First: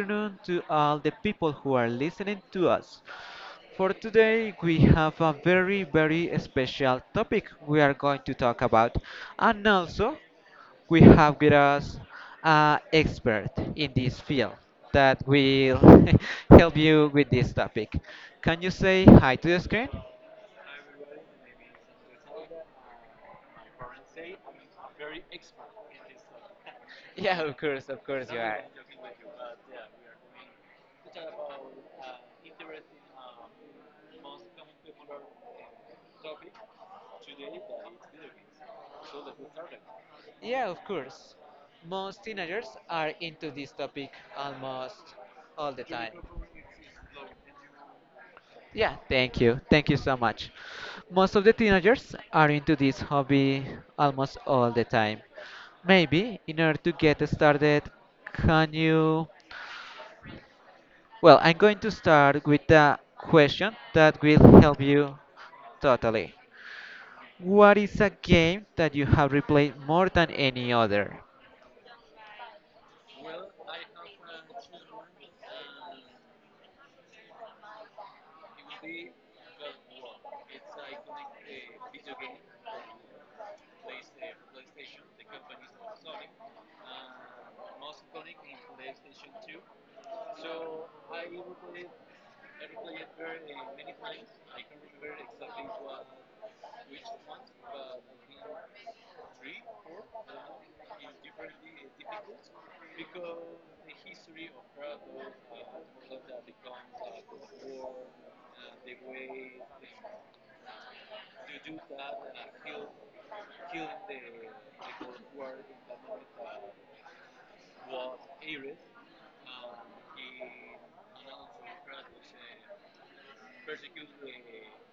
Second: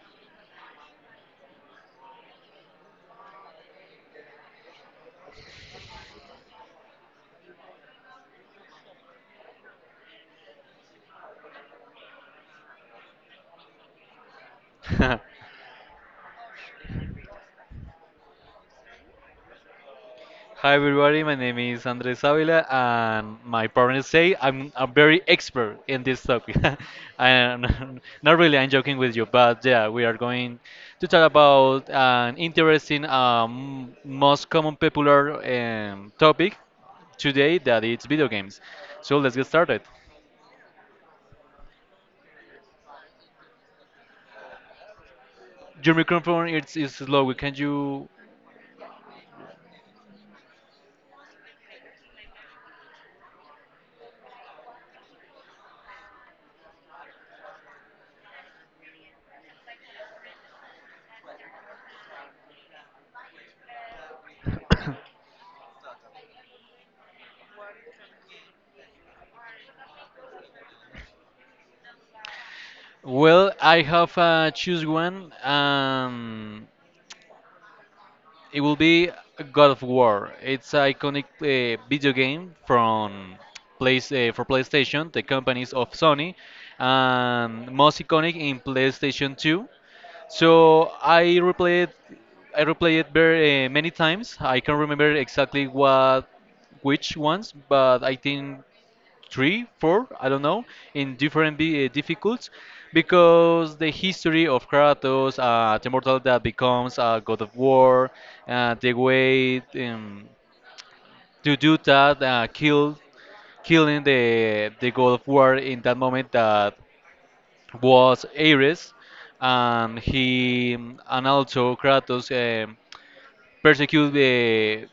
afternoon to all the people who are listening to us. For today, we have a very, very special topic we are going to talk about. And also, we have with us an expert in this field Hi that will help you with this topic. Can you say hi to the screen? everybody, my name is Andres Avila and my partners say I'm a very expert in this topic. Yeah, And of course not you really, are. I'm joking with you, but yeah, we are going to talk about an interesting, most common popular topic today that it's video games. So let's get started. Yeah, of course. Most teenagers are into this topic almost all the Your time. microphone is low. Can you? Yeah, thank you. Thank you so much. Most of the teenagers are into this hobby almost all the time. Maybe in order to get started, can you? Well, I'm going to start with a question that will help you totally. What is a game that you have replayed more than any other? Well, I have choose one. It will be God of War. It's an iconic video game from place for PlayStation, the companies of Sony, and most iconic in PlayStation 2. So I replayed I replayed it very many times. I can't remember exactly what which ones, but I think three, four, I don't know, in different difficulties, because the history of Kratos, the mortal that becomes a god of war, the way to do that, killing the god of war in that moment that was Ares, and he and also Kratos persecuted the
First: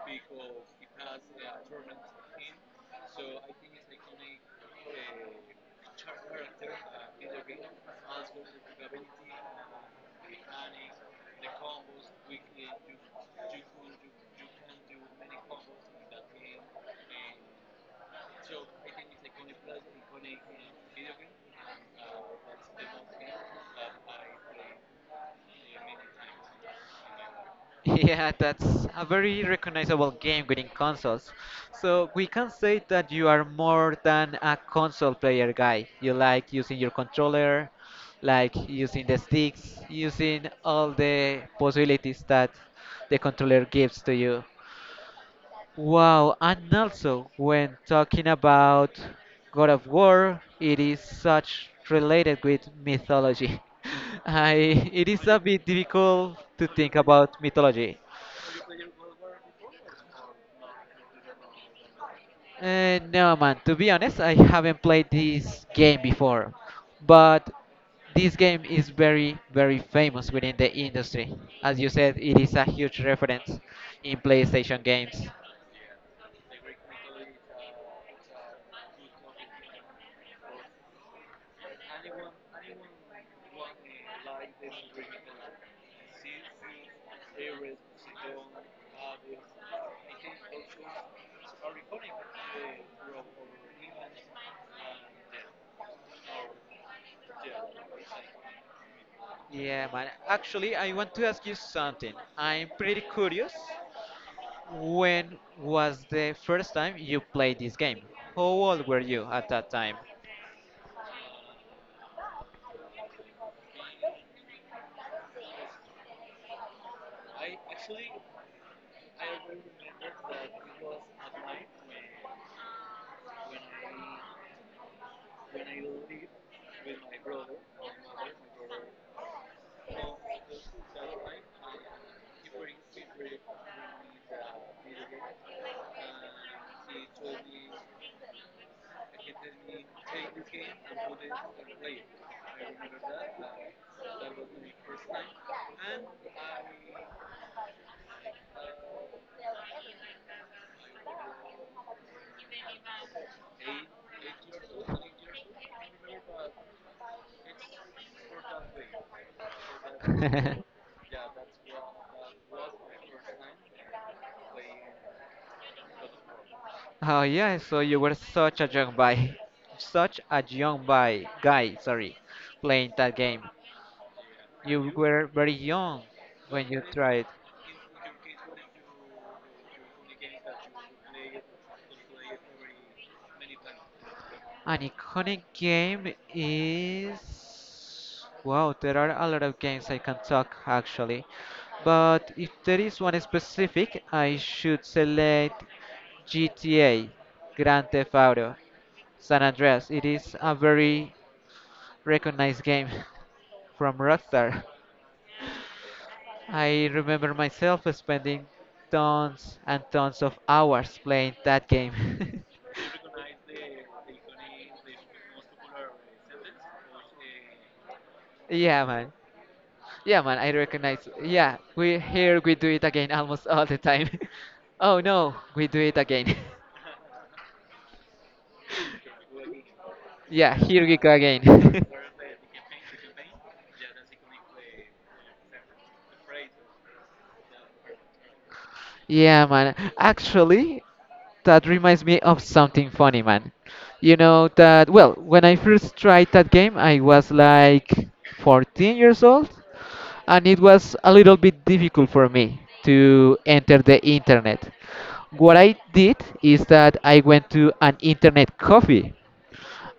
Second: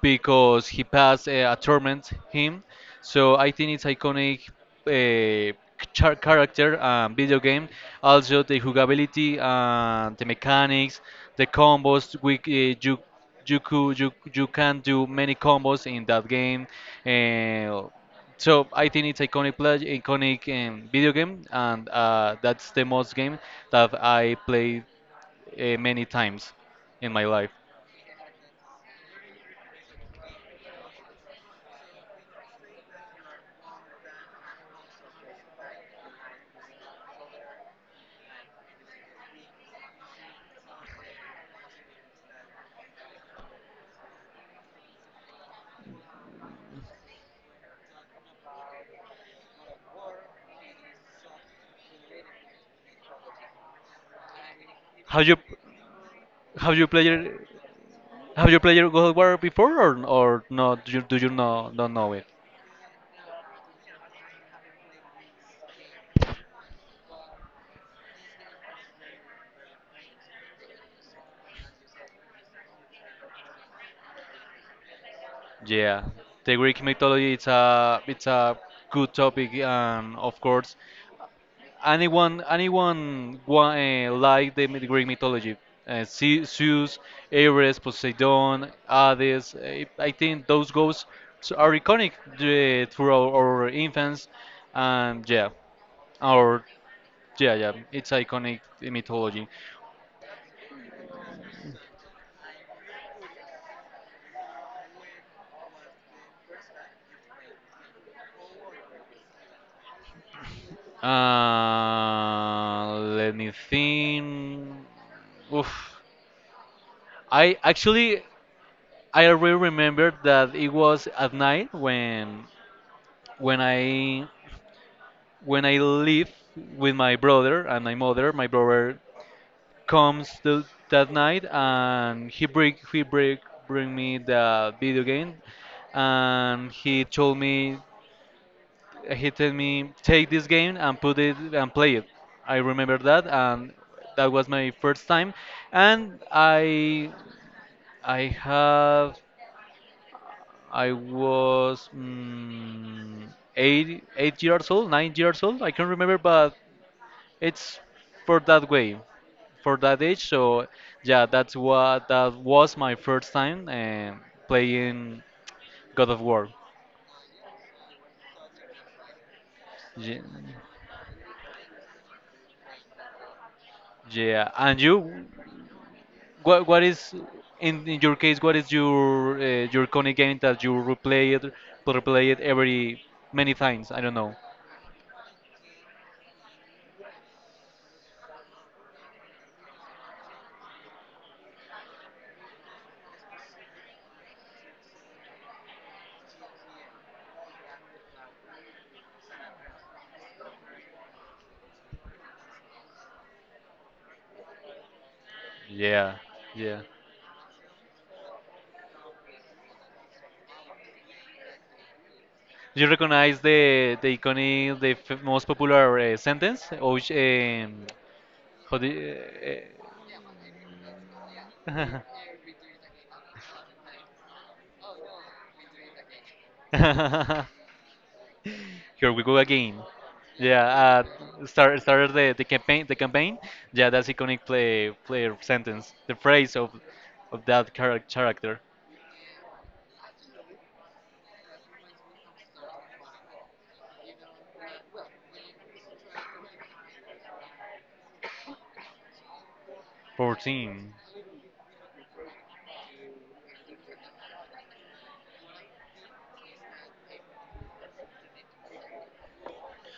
because he passed a torment him. So I think it's iconic uh, character video game. Also the jugability, the mechanics, the combos. We you you, could, you can do many combos in that game. Uh, so I think it's iconic video game, and that's the most game that I played many times in my life. Yeah, that's a very recognizable game within consoles. So we can say that you are more than a console player guy. You like using your controller, like using the sticks, using all the possibilities that the controller gives to you. Wow, and also when talking about God of War, it is such related with mythology. It Have is you a bit difficult to have you think played about mythology. Have you played your God of War before or not? Do you know don't know it? No, man. To be honest, I haven't played this game before, but this game is very, very famous within the industry. As you said, it is a huge reference in PlayStation games. Yeah, the Greek mythology, it's a good topic, and of course anyone like Greek mythology, Zeus, Ares, Poseidon, Hades. I think those ghosts are iconic throughout our infants, and yeah, our yeah, it's iconic mythology. Yeah, man. Actually, I want to ask you something. I'm pretty curious. When was the first time you played this game? How old were you at that time? Let me think. Oof. I actually I really remember that it was at night when when I when I live with my brother and my mother. My brother comes to that night and he bring me the video game, and he told me take this game and put it and play it. I remember that, and that was my first time, and I have I was eight eight years old 9 years old, I can't remember, but it's for that way for that age. So yeah, that was my first time playing God of War. Oh yeah, so you were such a young boy, such Ye- a young boy guy. Sorry, playing that game. yeah. And You were you, very young when what you is tried. In your case? What is your iconic game that you replay it every many times? I don't know. An iconic game is. Wow, there are a lot of games I can talk actually. But if there is one specific, I should select GTA, Grand Theft Auto, San Andreas. It is a very recognized game from Rockstar. Yeah, yeah. I remember myself spending tons and tons of hours playing that game. Do you recognize the iconic, the f most popular sentence? Or which, how Yeah, do man. you, Yeah, man, I recognize. Yeah, we uh, here we do it again almost all the time. Oh no, we do it again. uh, Here we go again. Yeah, here we Yeah, go again. Started the campaign. Yeah, that's iconic player sentence. The phrase of that character. Yeah, man. Actually, that reminds me of something funny, man. You know that, well, when I first tried that game, I was like 14 years old, and it 14. was a little bit difficult for me to enter the internet. What I did is that I went to an internet coffee.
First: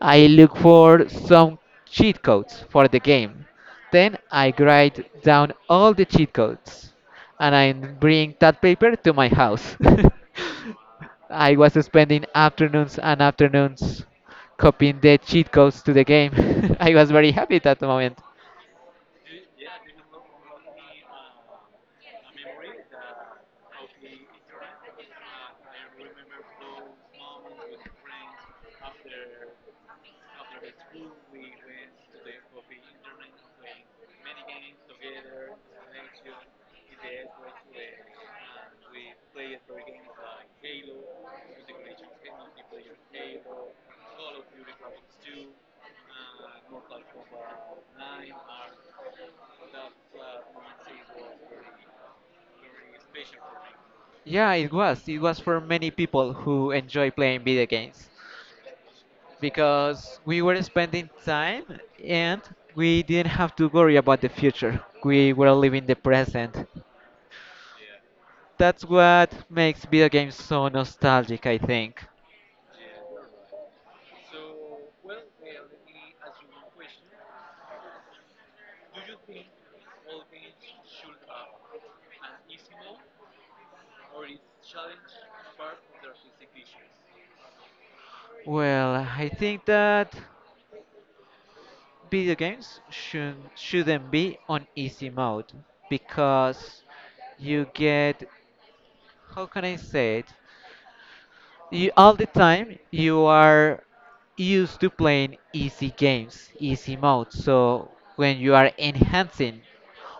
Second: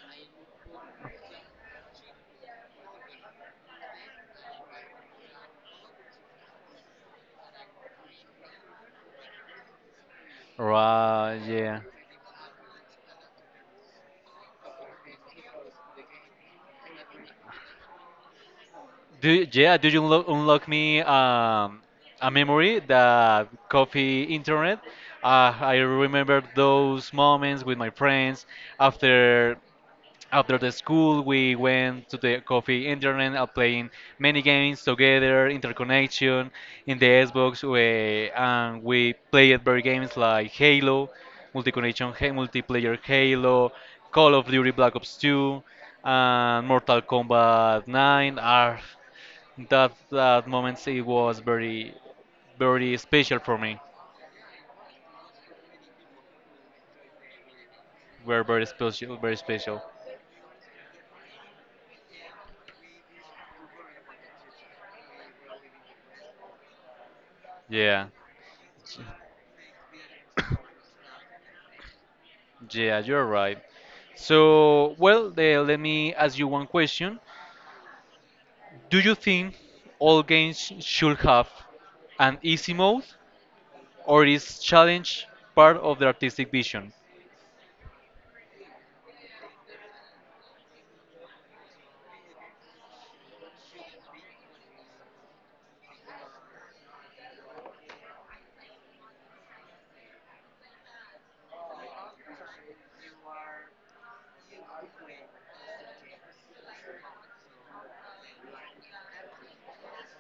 I look for some cheat codes for the game. Then I write down all the cheat codes and I bring that paper to my house. Right, I was yeah. spending afternoons and afternoons copying the cheat codes to the game. I was very happy at that moment. Did you unlock me a memory? The coffee internet? I remember those moments with my friends after after the school. We went to the coffee internet and playing many games together, interconnection in the Xbox, and we played very games like Halo, multiplayer Halo, Call of Duty Black Ops 2, and Mortal Kombat 9. Are That moments, it was very very special for me. Yeah, it was. It was for many people who enjoy playing video games. Were very special, very special. Because we were spending time and we didn't have to worry about the future. We were living the present. Yeah. That's what makes video games so nostalgic, I think. Yeah, you're right. So, well, let me ask you one question. Do you think all games should have an easy mode, or is challenge part of the artistic vision? Well, I think that shouldn't be on easy mode because you get, how can I say it? You all the time you are used to playing easy games, easy mode. So when you are enhancing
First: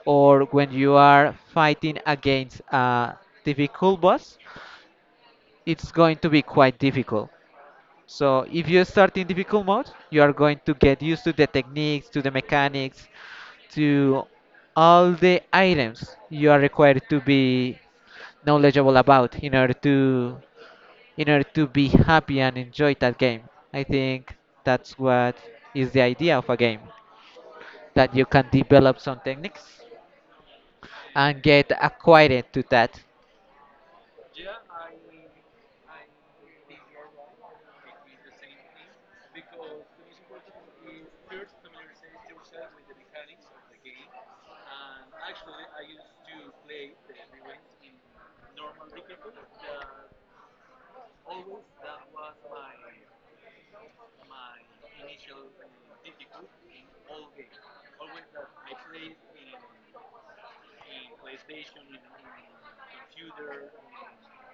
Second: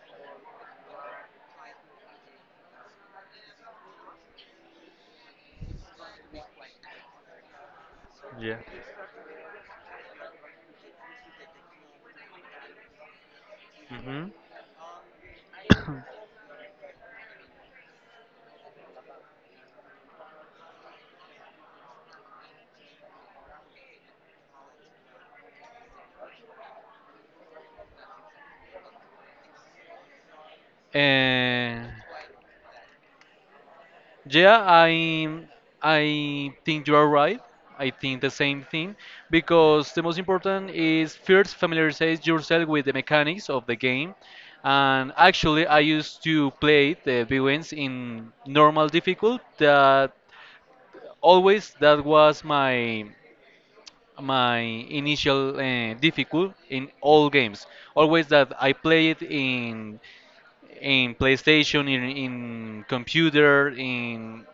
or when you are fighting against a difficult boss, it's going to be quite difficult. So Yeah. if you start in difficult mode, you are going to get used to the techniques, to the mechanics, Hmm. to all the items you are required to be knowledgeable about in order to be happy and enjoy that game. I think that's what is the idea of a game that you can develop some techniques and get Eh, acquainted to that. Yeah, I think you are right. I think the same thing, because the most important is first familiarize yourself with the mechanics of the game. And actually, I used to play the big ones in normal difficult. That Always that was my my initial difficult in all games. Always that I play it in PlayStation, in computer, in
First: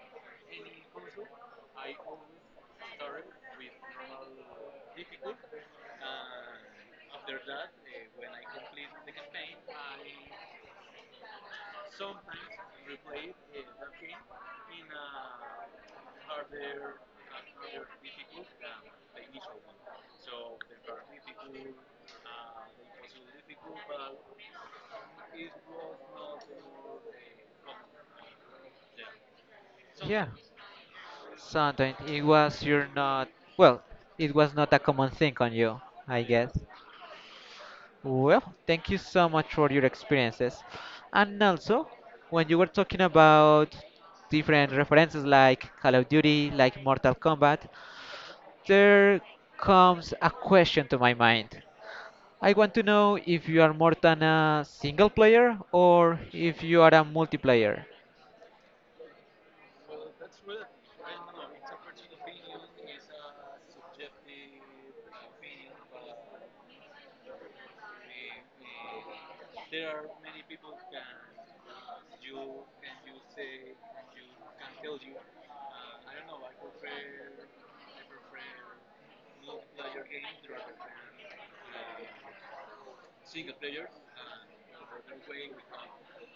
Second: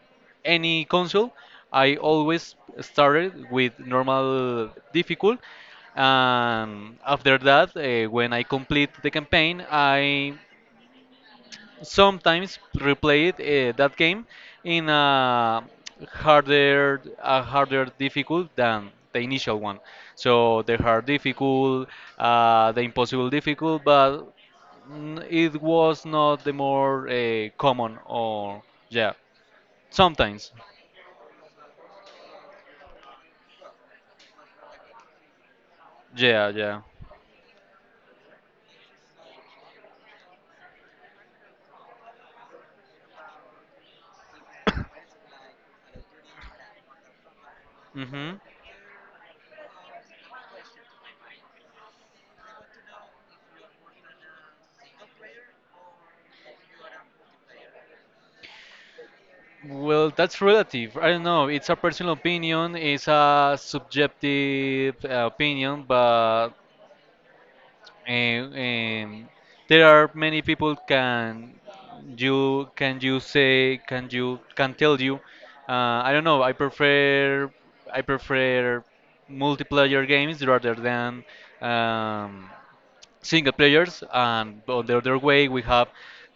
any console, I always started with normal difficult. And after that, when I complete the campaign, I sometimes replay it, that game in a a harder difficult than the initial one. So the hard difficult, the impossible difficult, but it was not the more common, or yeah, Yeah, sometimes, sometimes it was you're not well, it was not a common thing on you, I yeah, guess. yeah. Well, thank you so much for your experiences. And also, when you were talking about different references like Call of Duty, like Mortal Kombat, Hmm. there comes a question to my mind. I want to know if you are more than a single player or if you are a multiplayer. Well, that's relative. I don't know. It's a personal opinion. It's a subjective opinion, but um, um, there are many people can you can tell you. I don't know. I prefer multiplayer games rather than um, single players, and on the other way, we have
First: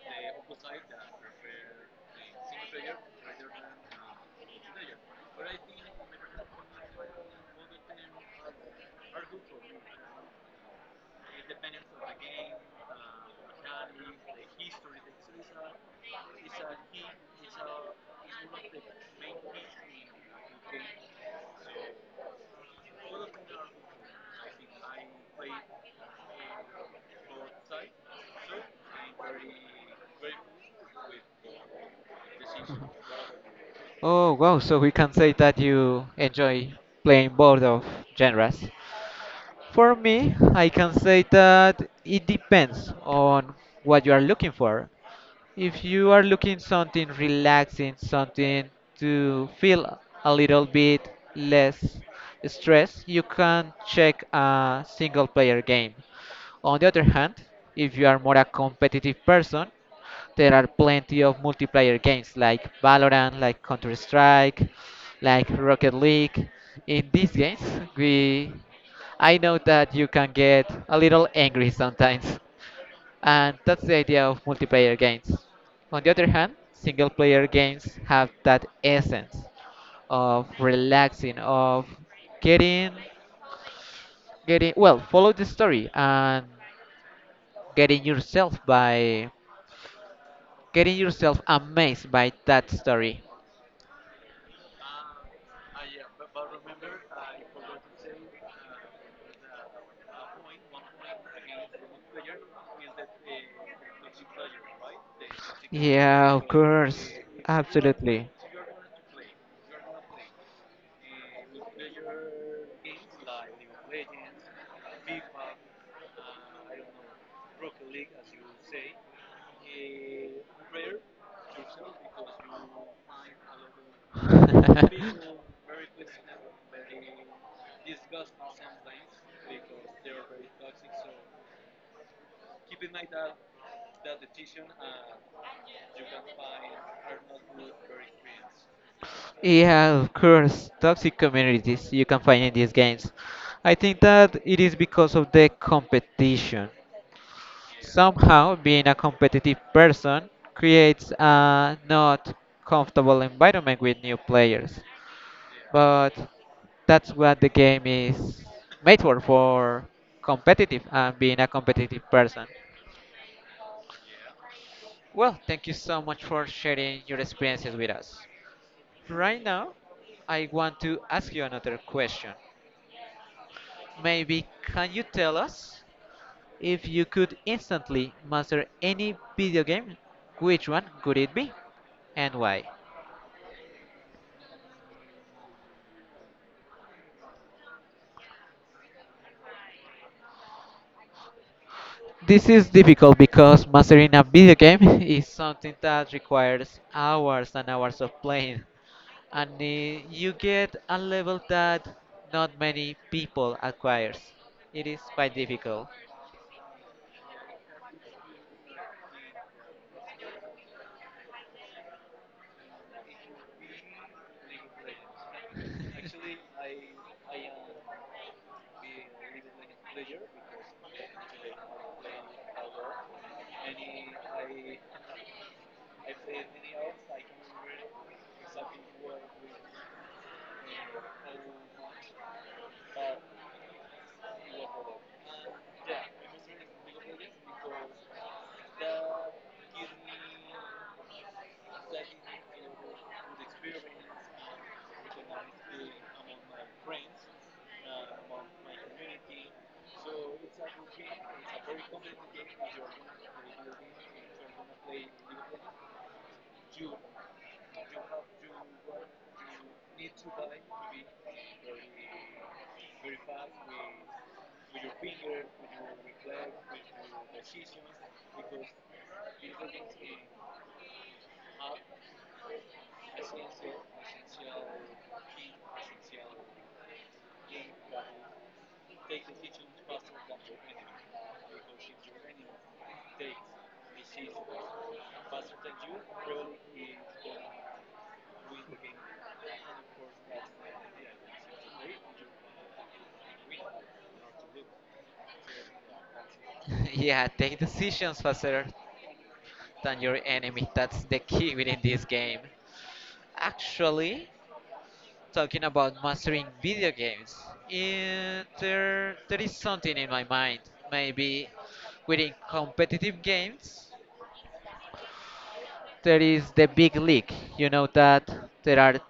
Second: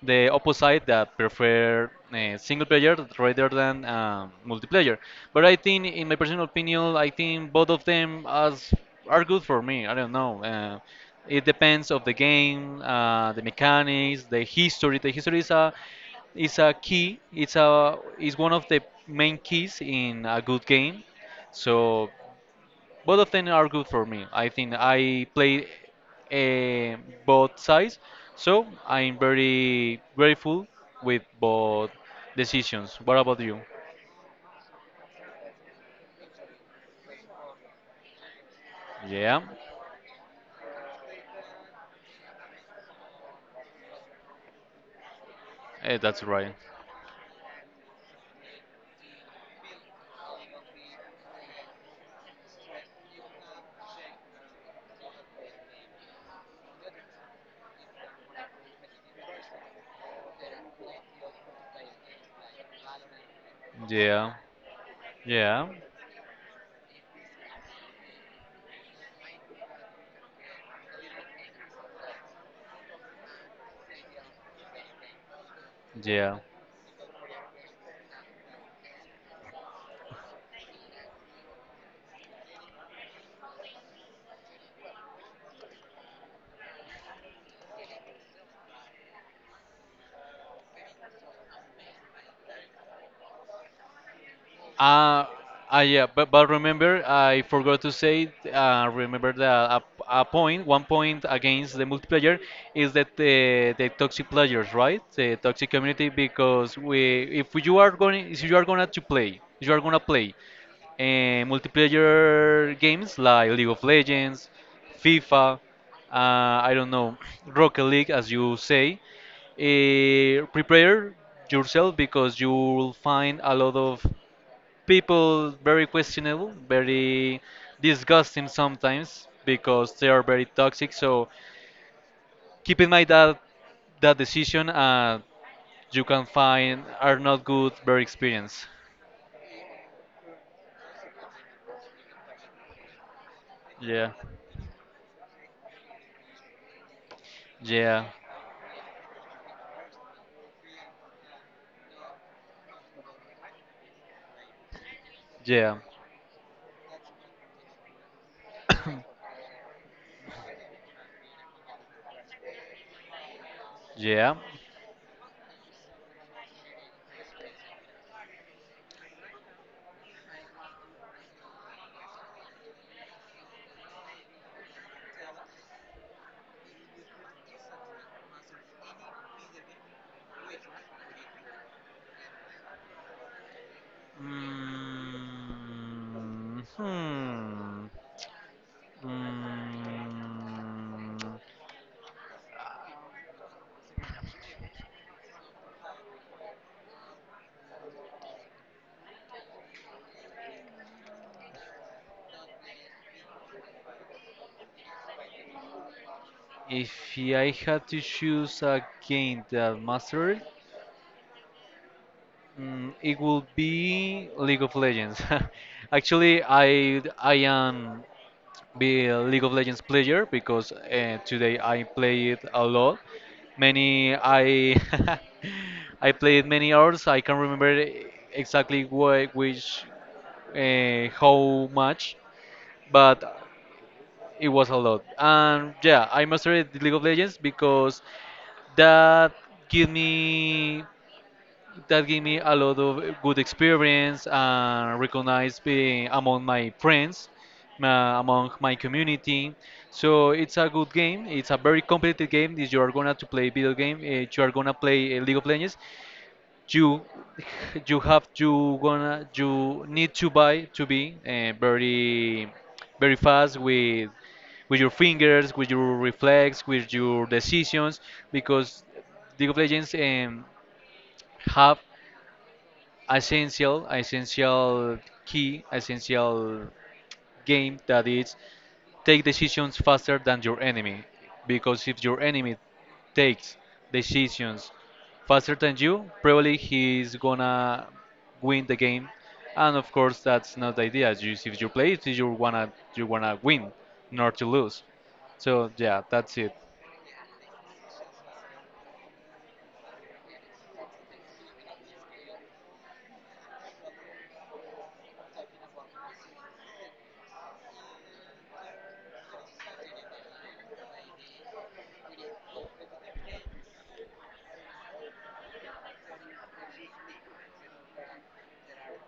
the opposite that prefer single player rather than multiplayer. But I think, in my personal opinion, I think both of them as are good for me. I don't know. It depends of the game, the mechanics, the history. Is a key. It's a is one of the main keys in a good game. So both of them are good for me. I think I play uh, both sides, so I'm very grateful with both decisions. What about you? Oh wow, so we can say that you enjoy playing both of genres. Yeah, For me, I can say that it depends on what you are looking for. If you are that's right. looking something relaxing, something to feel a little bit less stress, you can check a single player game. On the other hand, if you are more a competitive person, there are plenty of multiplayer games like Valorant, like Counter Yeah, Strike, like yeah, Rocket League. In these games, we I know that you can get a little angry sometimes and that's the idea of multiplayer games. On the other yeah. hand, single player games have that essence of relaxing, of getting getting well, follow the story and getting yourself by getting yourself amazed by that story. Uh, yeah, but remember, I forgot to say, remember that a point, one point against the multiplayer is that the toxic players, right? The toxic community, Yeah, of because course. If you are going, Absolutely. if you are gonna to play, if you are gonna play multiplayer games like League of Legends, FIFA, I don't know, Rocket League, as you say, prepare yourself because you will find a lot of people very questionable, very disgusting sometimes because they are very toxic. So keep in mind that that decision you can find are not good, very experienced. Yeah, of course, toxic communities you can find in these games. I think Yeah, that it is because of the competition. yeah, Somehow, being a competitive person creates a not comfortable environment with new players. yeah, But that's what the game is made for competitive and being a competitive person. yeah. Well, thank you so much for sharing your experiences with us. Right now, I want to ask you another question. Maybe can you tell us if you could instantly master any video game, which one could it be and why? Mm, hmm. Mm, This is difficult because mastering a video game is something that requires hours and hours of playing, and you get a level that not many people acquires. It is quite difficult. if I had to choose again, it will be League of Legends. Actually, I am be a League of Legends player because today I play it a lot. Many I I played many hours. I can't remember exactly which how much, but it was a lot. And yeah, I mastered League of Legends because that give me that gave me a lot of good experience and recognized among my friends, among my community. So it's a good game. It's a very competitive game. If you are gonna to play video game, you are gonna play League of Legends. You you need to buy to be very very fast with your fingers, with your reflex, with your decisions, because League of Legends have essential essential essential game that is take decisions faster than your enemy, because if your enemy takes decisions faster than you, probably he's gonna win the game. And of course that's not the idea. If you play it, you wanna win, not to lose. So yeah, that's it. Yeah, take decisions faster than your enemy. That's the key within this game. Actually, talking about mastering video games. And there is something in my mind. Maybe within competitive games, there is the big league. You know that there are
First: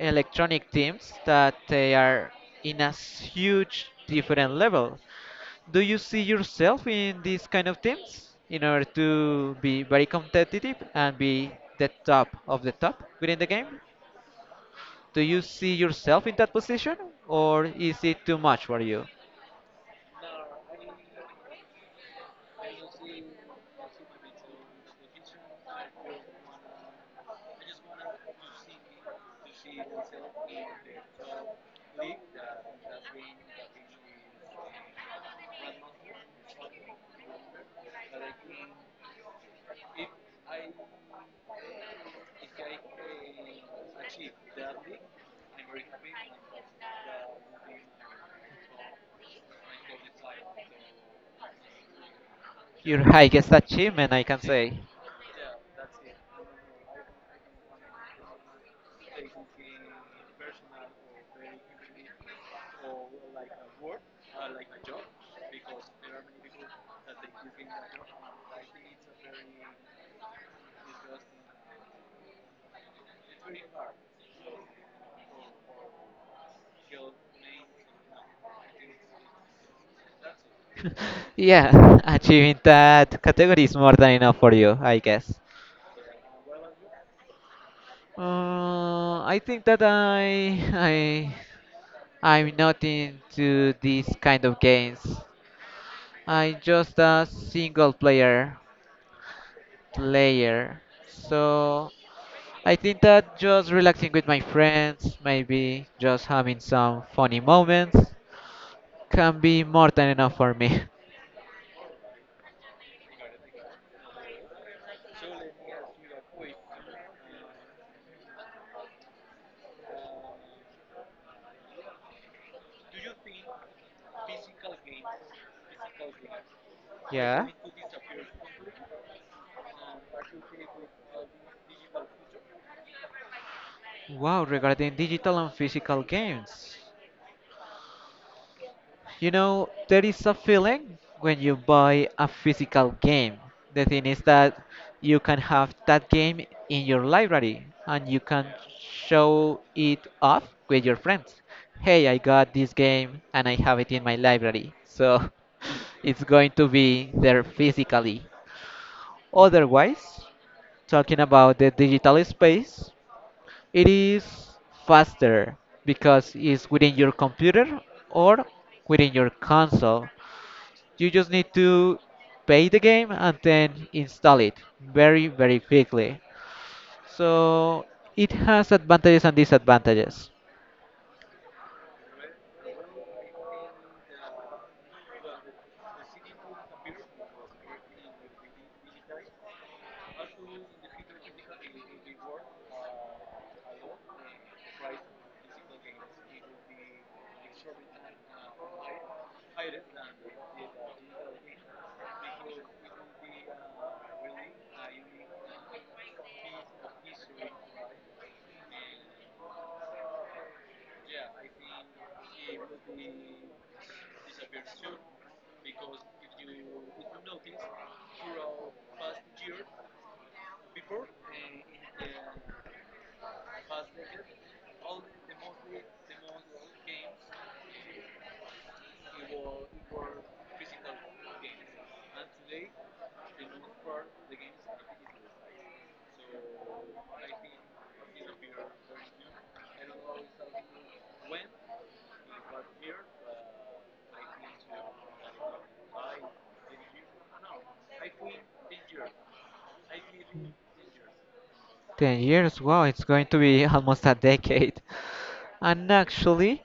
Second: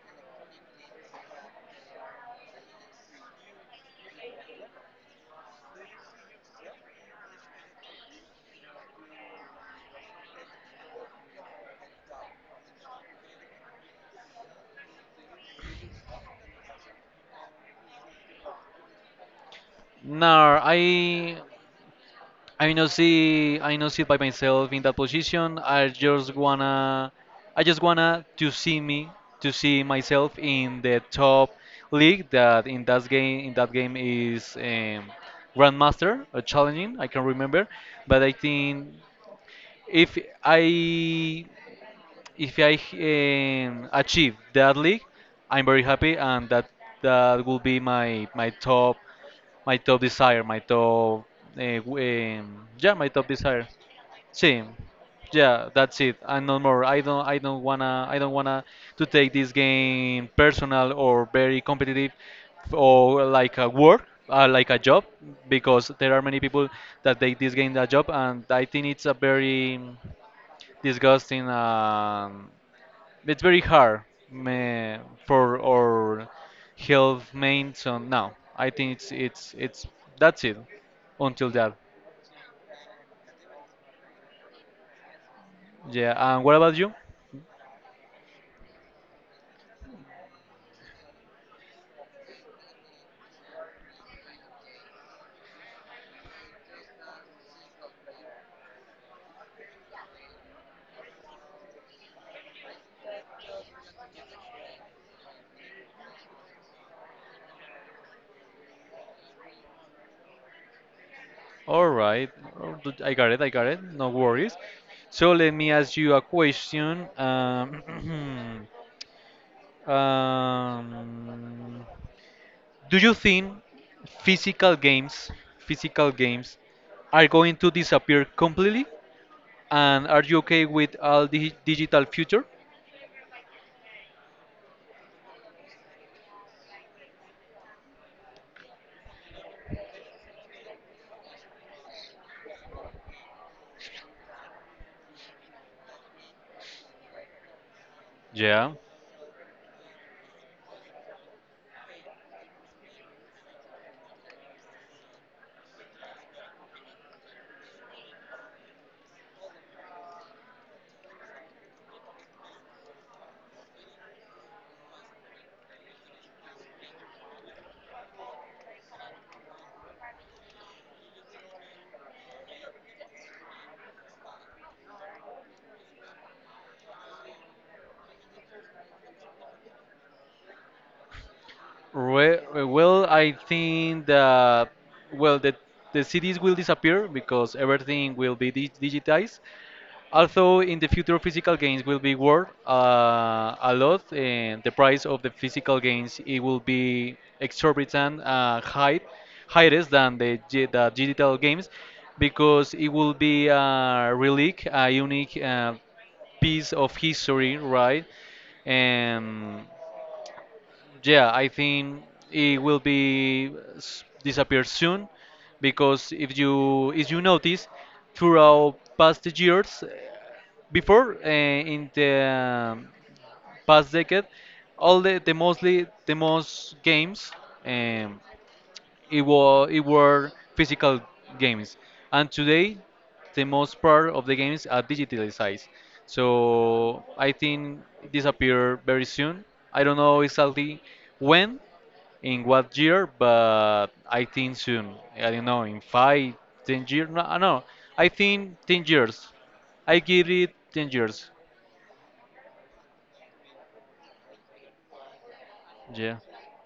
electronic teams that they are in a huge different level. Do you see yourself in these kind of teams in order to be very competitive and be the top of the top within the game? Do you see yourself in that position, or is it too much for you? Now I not see by myself in that position. I just wanna to see me to see myself in the top league, that in that game is Grandmaster or challenging, I can remember, but I think if I if I achieve that league, I'm very happy, and that will be my top desire my top yeah, Your my top highest desire. achievement, I can See, say. yeah, that's it, and no more. I don't wanna to take this game personal or very competitive, or like a work, like a job, because there are many people that take this game a job, and I think it's a very disgusting. It's very hard meh, for our health main. So no, I think it's it's that's it until that. Yeah, achieving that category is more than enough for you, I guess. Yeah, and what about you? I think that I'm not into these kind of games. I'm just a single player player. So I think that just relaxing with my friends, maybe just having some funny moments, can be more than enough for me. All right. Oh, I got it, no worries. So let me ask you a question. Um, do you think physical games, physical games are Yeah. going to disappear completely? And are you okay with all the digital future? Wow, regarding digital and physical games. You know, there is a feeling when you buy a physical game. The thing is that you can have that game in your library and you can Yeah. show it off with your friends. Hey, I got this game and I have it in my library. So it's going to be there physically. Otherwise, talking about the digital space, it is faster because it's within your computer or within your console. You just need to pay the game and then install it very, very quickly. So it has advantages and disadvantages. Re Well, I think that well, the the CDs will disappear because everything will be digitized. Although in the future physical games will be worth a lot, and the price of the physical games, it will be exorbitant high, higher than the, the digital games, because it will be a relic, a unique piece of history, right? And yeah, I think it will disappear soon because if you notice throughout past years before in the past decade all the mostly the most games um, it were physical games, and today the most part of the games are digitalized. So I think it disappear very soon. I don't know exactly when, in what year, but I think soon. I don't know, in 5 10 years. No, I think 10 years. I give it 10 years. 10 years? Wow, it's going to be almost a decade. And Yeah, actually,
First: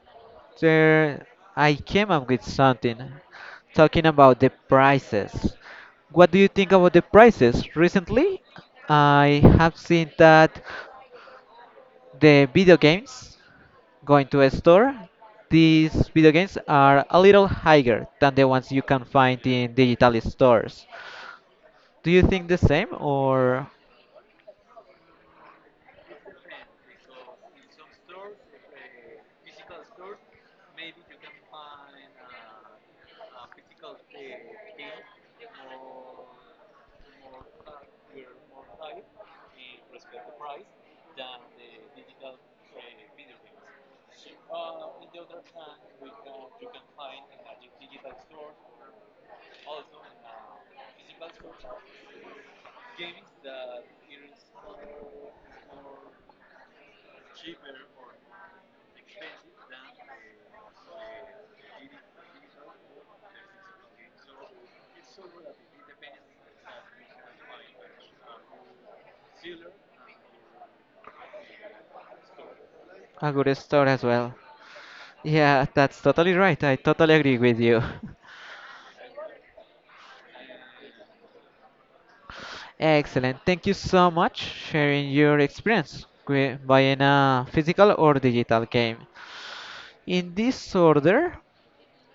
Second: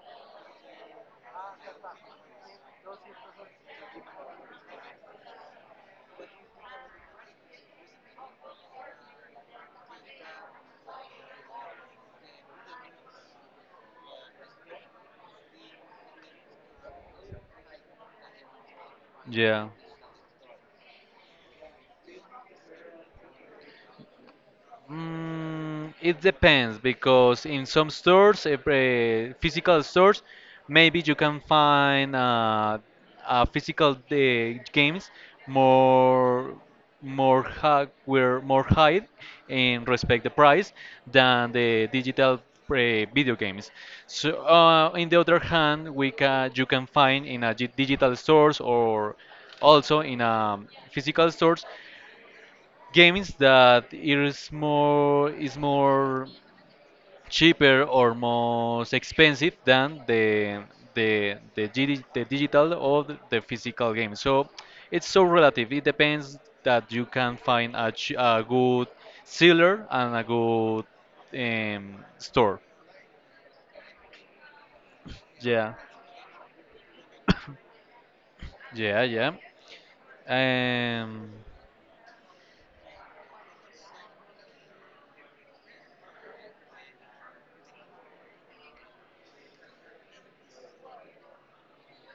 there I came up with something talking about the prices. What do you think about the prices? Recently, I have seen that the video games going to a store, these video games are a little higher than the ones you can find yeah. in digital stores. Do you think the same or Mm, it depends, because in some stores, physical stores, maybe you can find physical games more more high, where more high in respect the price than the digital video games. So in the other hand, we can you can find in a digital stores or also in physical stores games that it is more cheaper or most expensive than the digital or the physical game. So it's so relative. It depends that you can find a, a good seller and a good store. a good store as well? Yeah, Yeah, that's totally right. I totally agree with you. yeah, yeah. Um, Excellent. Thank you so much sharing your experience wi- buying a physical or digital game. In this order,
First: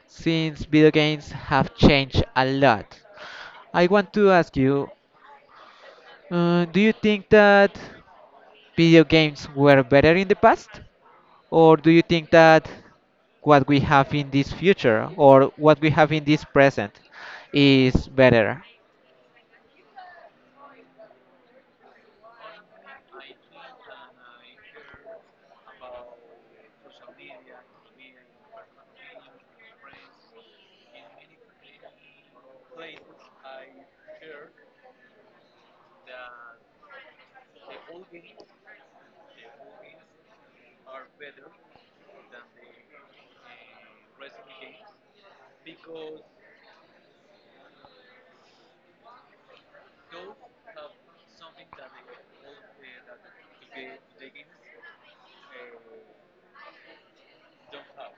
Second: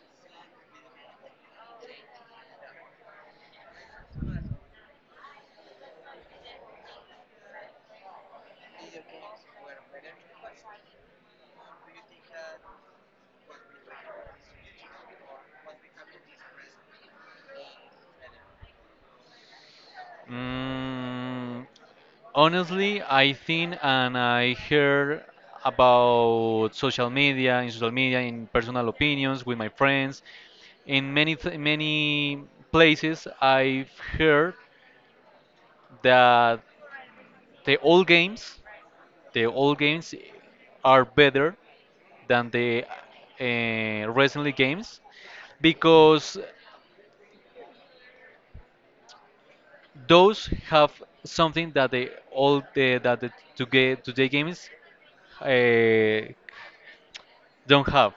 since video games have changed a lot, I want to ask you, do you think that video games were better in the past? Or do you think that what we have in this future or what we have in this present is better? mm, honestly, I think, and I heard about social media, in personal opinions with my friends, in many places. I've heard that the old games, the old games, are better than the recently games, because those have something that the old the that the today today games uh, don't have.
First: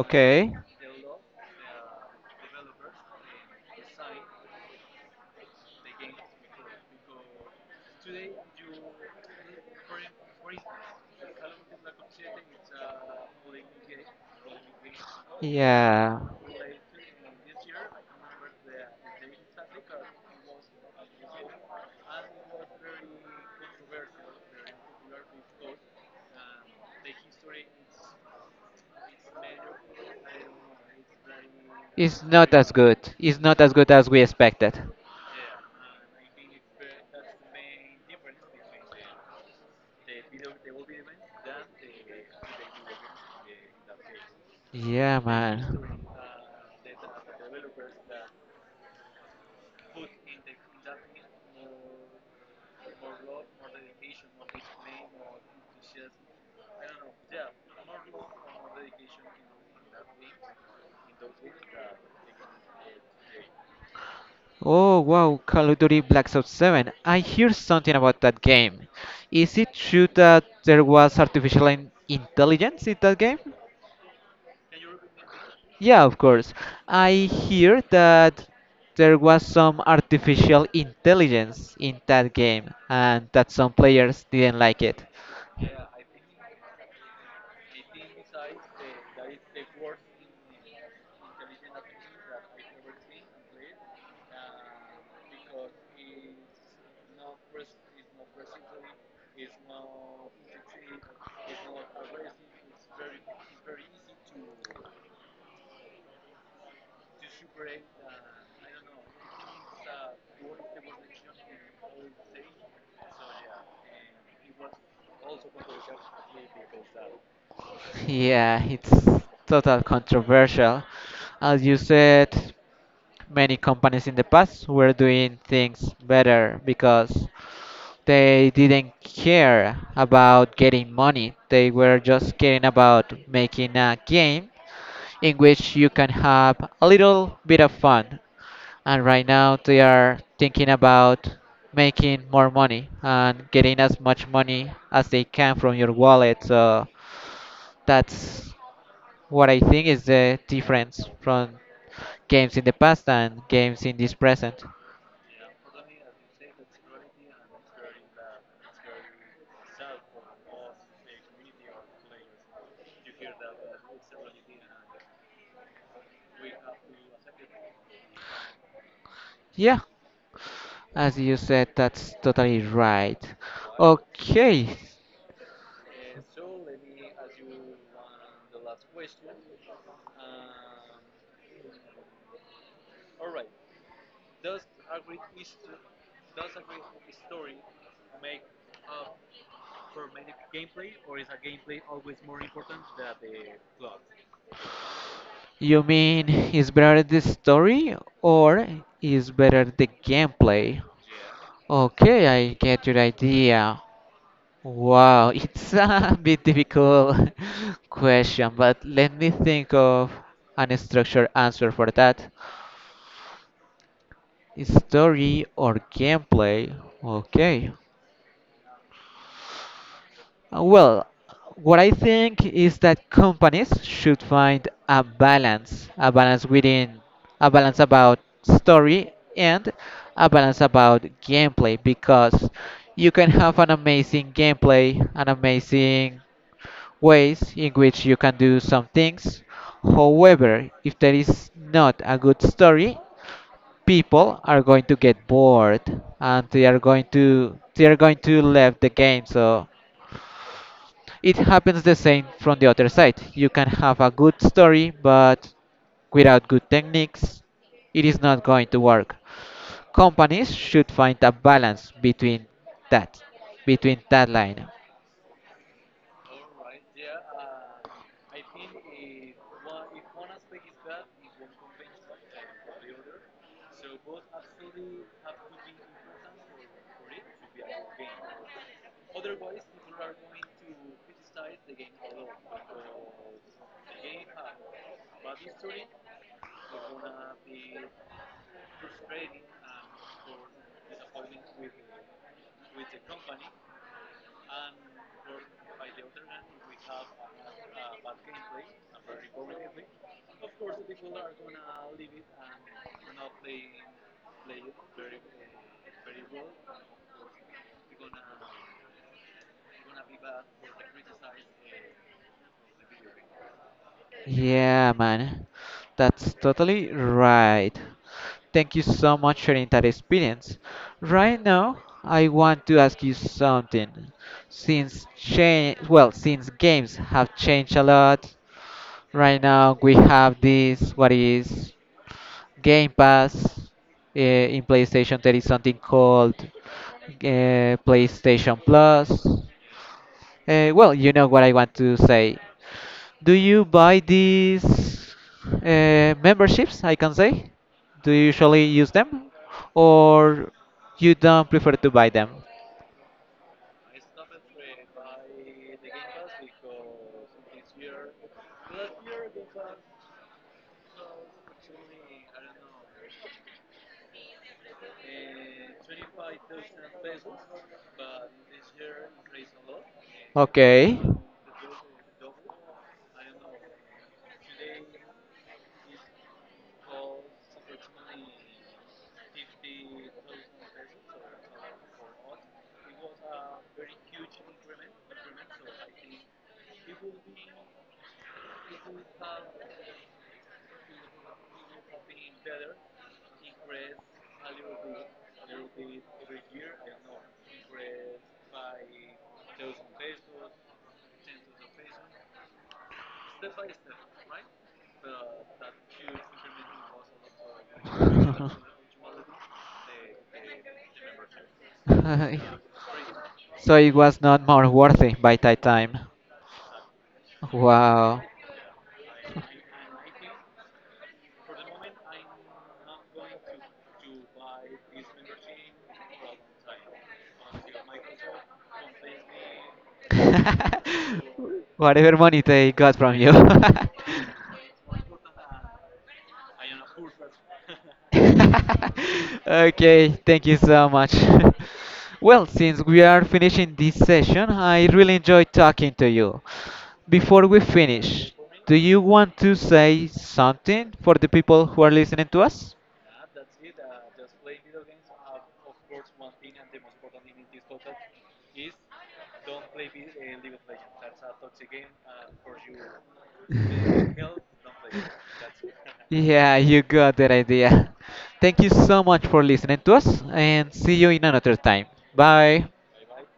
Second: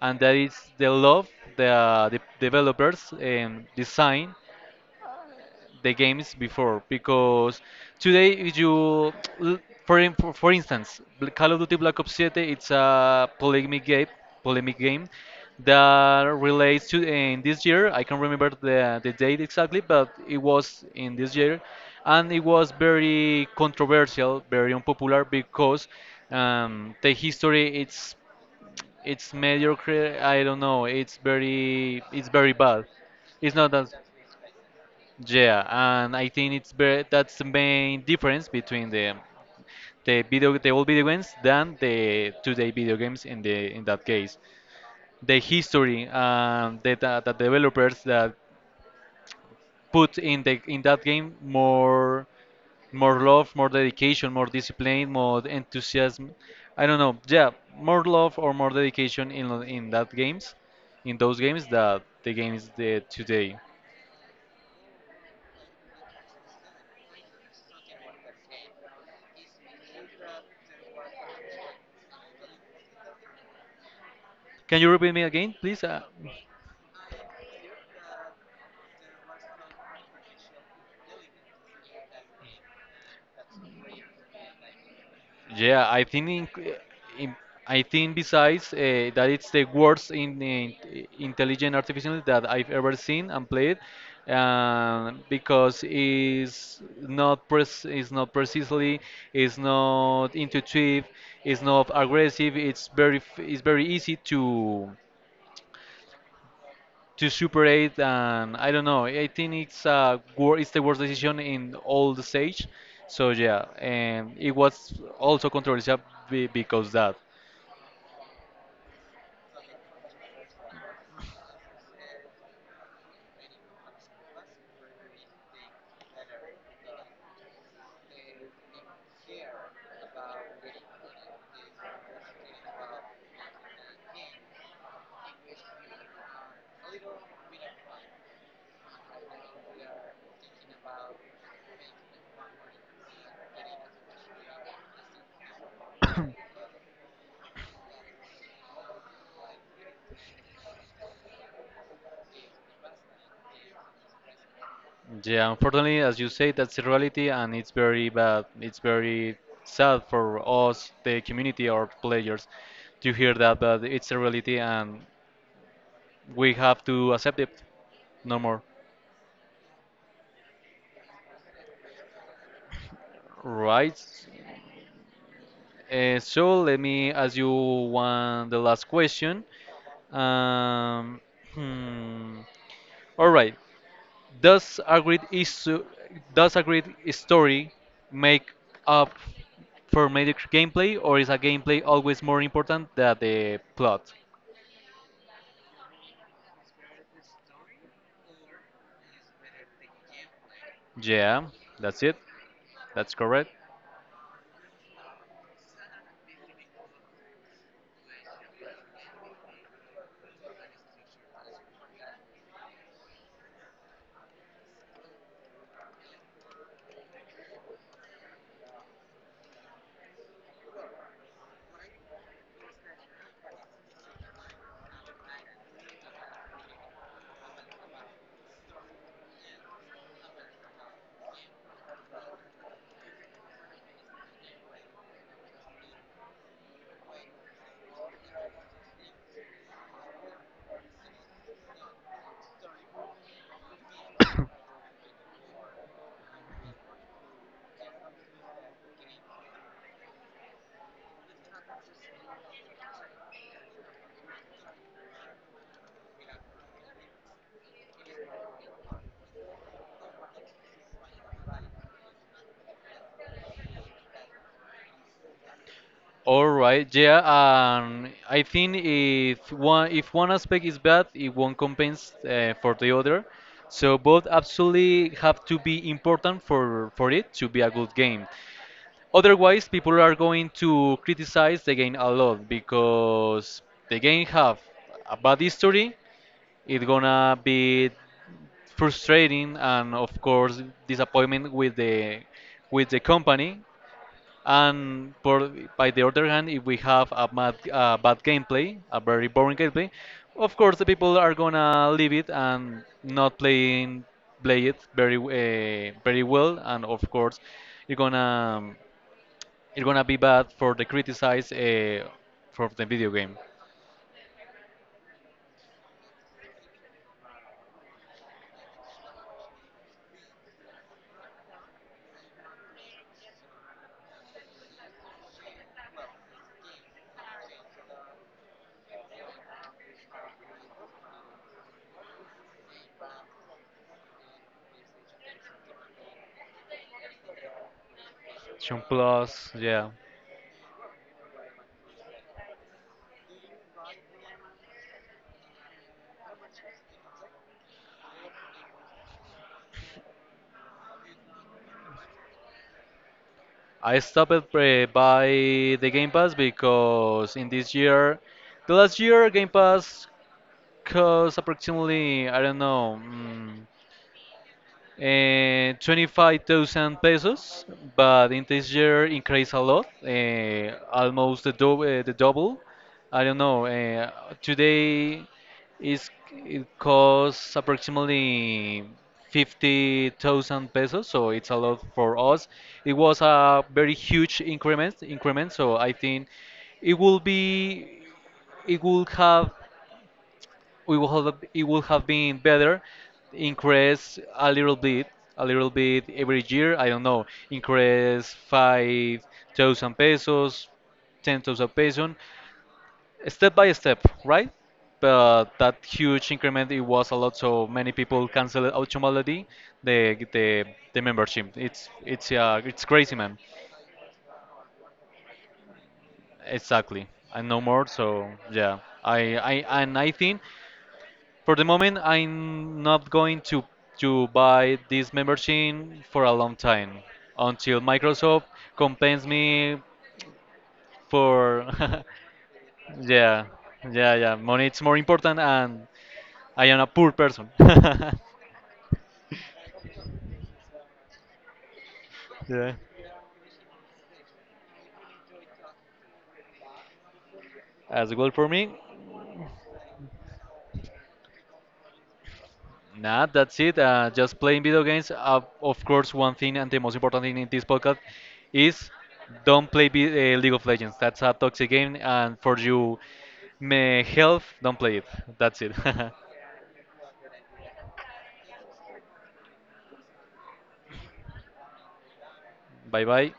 And that is the love, the developers design the games before. Because today, if you, l- for in- for for instance, Call of Duty Black Ops 7, it's a polemic game Yeah. that relates to in this year. I can't remember the date exactly, but it was in this year, and it was very controversial, very unpopular, because the history it's mediocre. I don't know. It's It's very not as bad. good. It's It's not not as good as, as we expected. yeah, and I think it's very, that's the main difference between the old video games than the today video games in the in that case. Yeah, The man. history and the developers that put in the in that game more, more love, more dedication, more discipline, more enthusiasm. I don't know. Yeah, more love or more dedication in that games, in those games that the games the today. Oh wow, Call of Duty Black Ops 7. I hear something about that game. Is it true that there was artificial in- intelligence in that game? Can you repeat me again, please? Yeah, of course. I hear that there was some artificial intelligence in that game and that some players didn't like it. Yeah, I think in, I think besides that it's the worst in intelligent artificial that I've ever seen and played, because it's not precisely, it's not intuitive, it's not aggressive. It's it's very easy to Super 8, and I don't know. I think it's wor it's the worst decision in all the stage. So yeah, and it was also controversial because that. Yeah, it's total controversial. As you said, many companies in the past were doing things better because they didn't care about getting money. They were just caring about making a game in which you can have a little bit of fun. And right now they are thinking about making more money and getting as much money as they can from your wallet. So that's what I think is the difference from games in the past and games in this present. Yeah, unfortunately, as you say, that's the reality, and it's very bad. It's very sad for us, the community, or players, to hear that. But it's a reality, and we have to accept it. No more. Yeah, as you said, that's totally right. Right. Okay, So let me ask you one, the last question. Um, hmm. All right. Does a great issue, does a great story make up for mediocre gameplay, or is a gameplay always more important than the plot? you mean is better the story or is better the gameplay? Yeah, that's it. Okay, I get your That's correct. idea. Wow, it's a bit difficult question, but let me think of an structured answer for that. Story or gameplay? Okay. Well, what I think is that companies should find a balance within, a balance about story and a balance about gameplay because you can have an amazing gameplay, an amazing ways in which you can do some things. However, if there is not a good story, people are going to get bored and they are going to leave the game. So it happens the same from the other side. You can have a good story, but without good techniques, it is not going to work. Companies should find a balance between that, between that line. All right. Yeah. I think if one aspect is bad, it won't compensate for the other. So both absolutely have to be important for it to be a good game. Otherwise, people are going to criticize the game a lot because the game have a bad history. It's gonna be frustrating, and of course disappointment with the company. And for by the other hand, if we have a bad, bad gameplay, a very boring gameplay, of course the people are gonna leave it and not play it very very well. And of course, you're gonna, it's gonna be bad for the criticize for the video game. Yeah, man, that's totally right. Thank you so much for sharing that experience. Right now, I want to ask you something. Since games have changed a lot, right now we have this what is Game Pass in PlayStation. There is something called PlayStation Sean Plus. Plus, yeah. Well, you know what I want to say. Do you buy these memberships? I can say. Do you usually use them, or you don't prefer to buy them? I stopped by the Game Pass, because in this year, the last year Game Pass cost approximately, I don't know. 25,000 pesos, but in this year increased a lot, Okay. almost the double. I don't know. Today is it costs approximately 50,000 pesos, so it's a lot for us. It was a very huge increment, so I think it will be, it will have we will have, it would have been better increase a little bit, a little bit every year. I don't know, increase 5,000 pesos, 10,000 pesos, step by step, right? But that huge increment, it was a lot, so many people canceled automatically the the, the membership. It's it's crazy, man. So it was not more worthy by that time. Exactly, and no more. Wow. So yeah, I and I think, for the moment, I'm not going to buy this membership for a long time until Microsoft compensates me for. Whatever money they got from you. Yeah, yeah, yeah. Money is more important, and I am a poor person. Okay, thank you so much. Well, Yeah, since we are finishing this session, I really enjoyed talking to you. Before we as well finish, for me. do you want to say something for the people who are listening to us? Nah, that's it. Just playing video games. Of course, one thing and the most important thing in this podcast is, don't play B League of Legends. That's a toxic game, and for you, me health, don't play it. That's it. Yeah, you got that idea. Thank you so much for listening to us and see you in another time. Bye. Bye bye.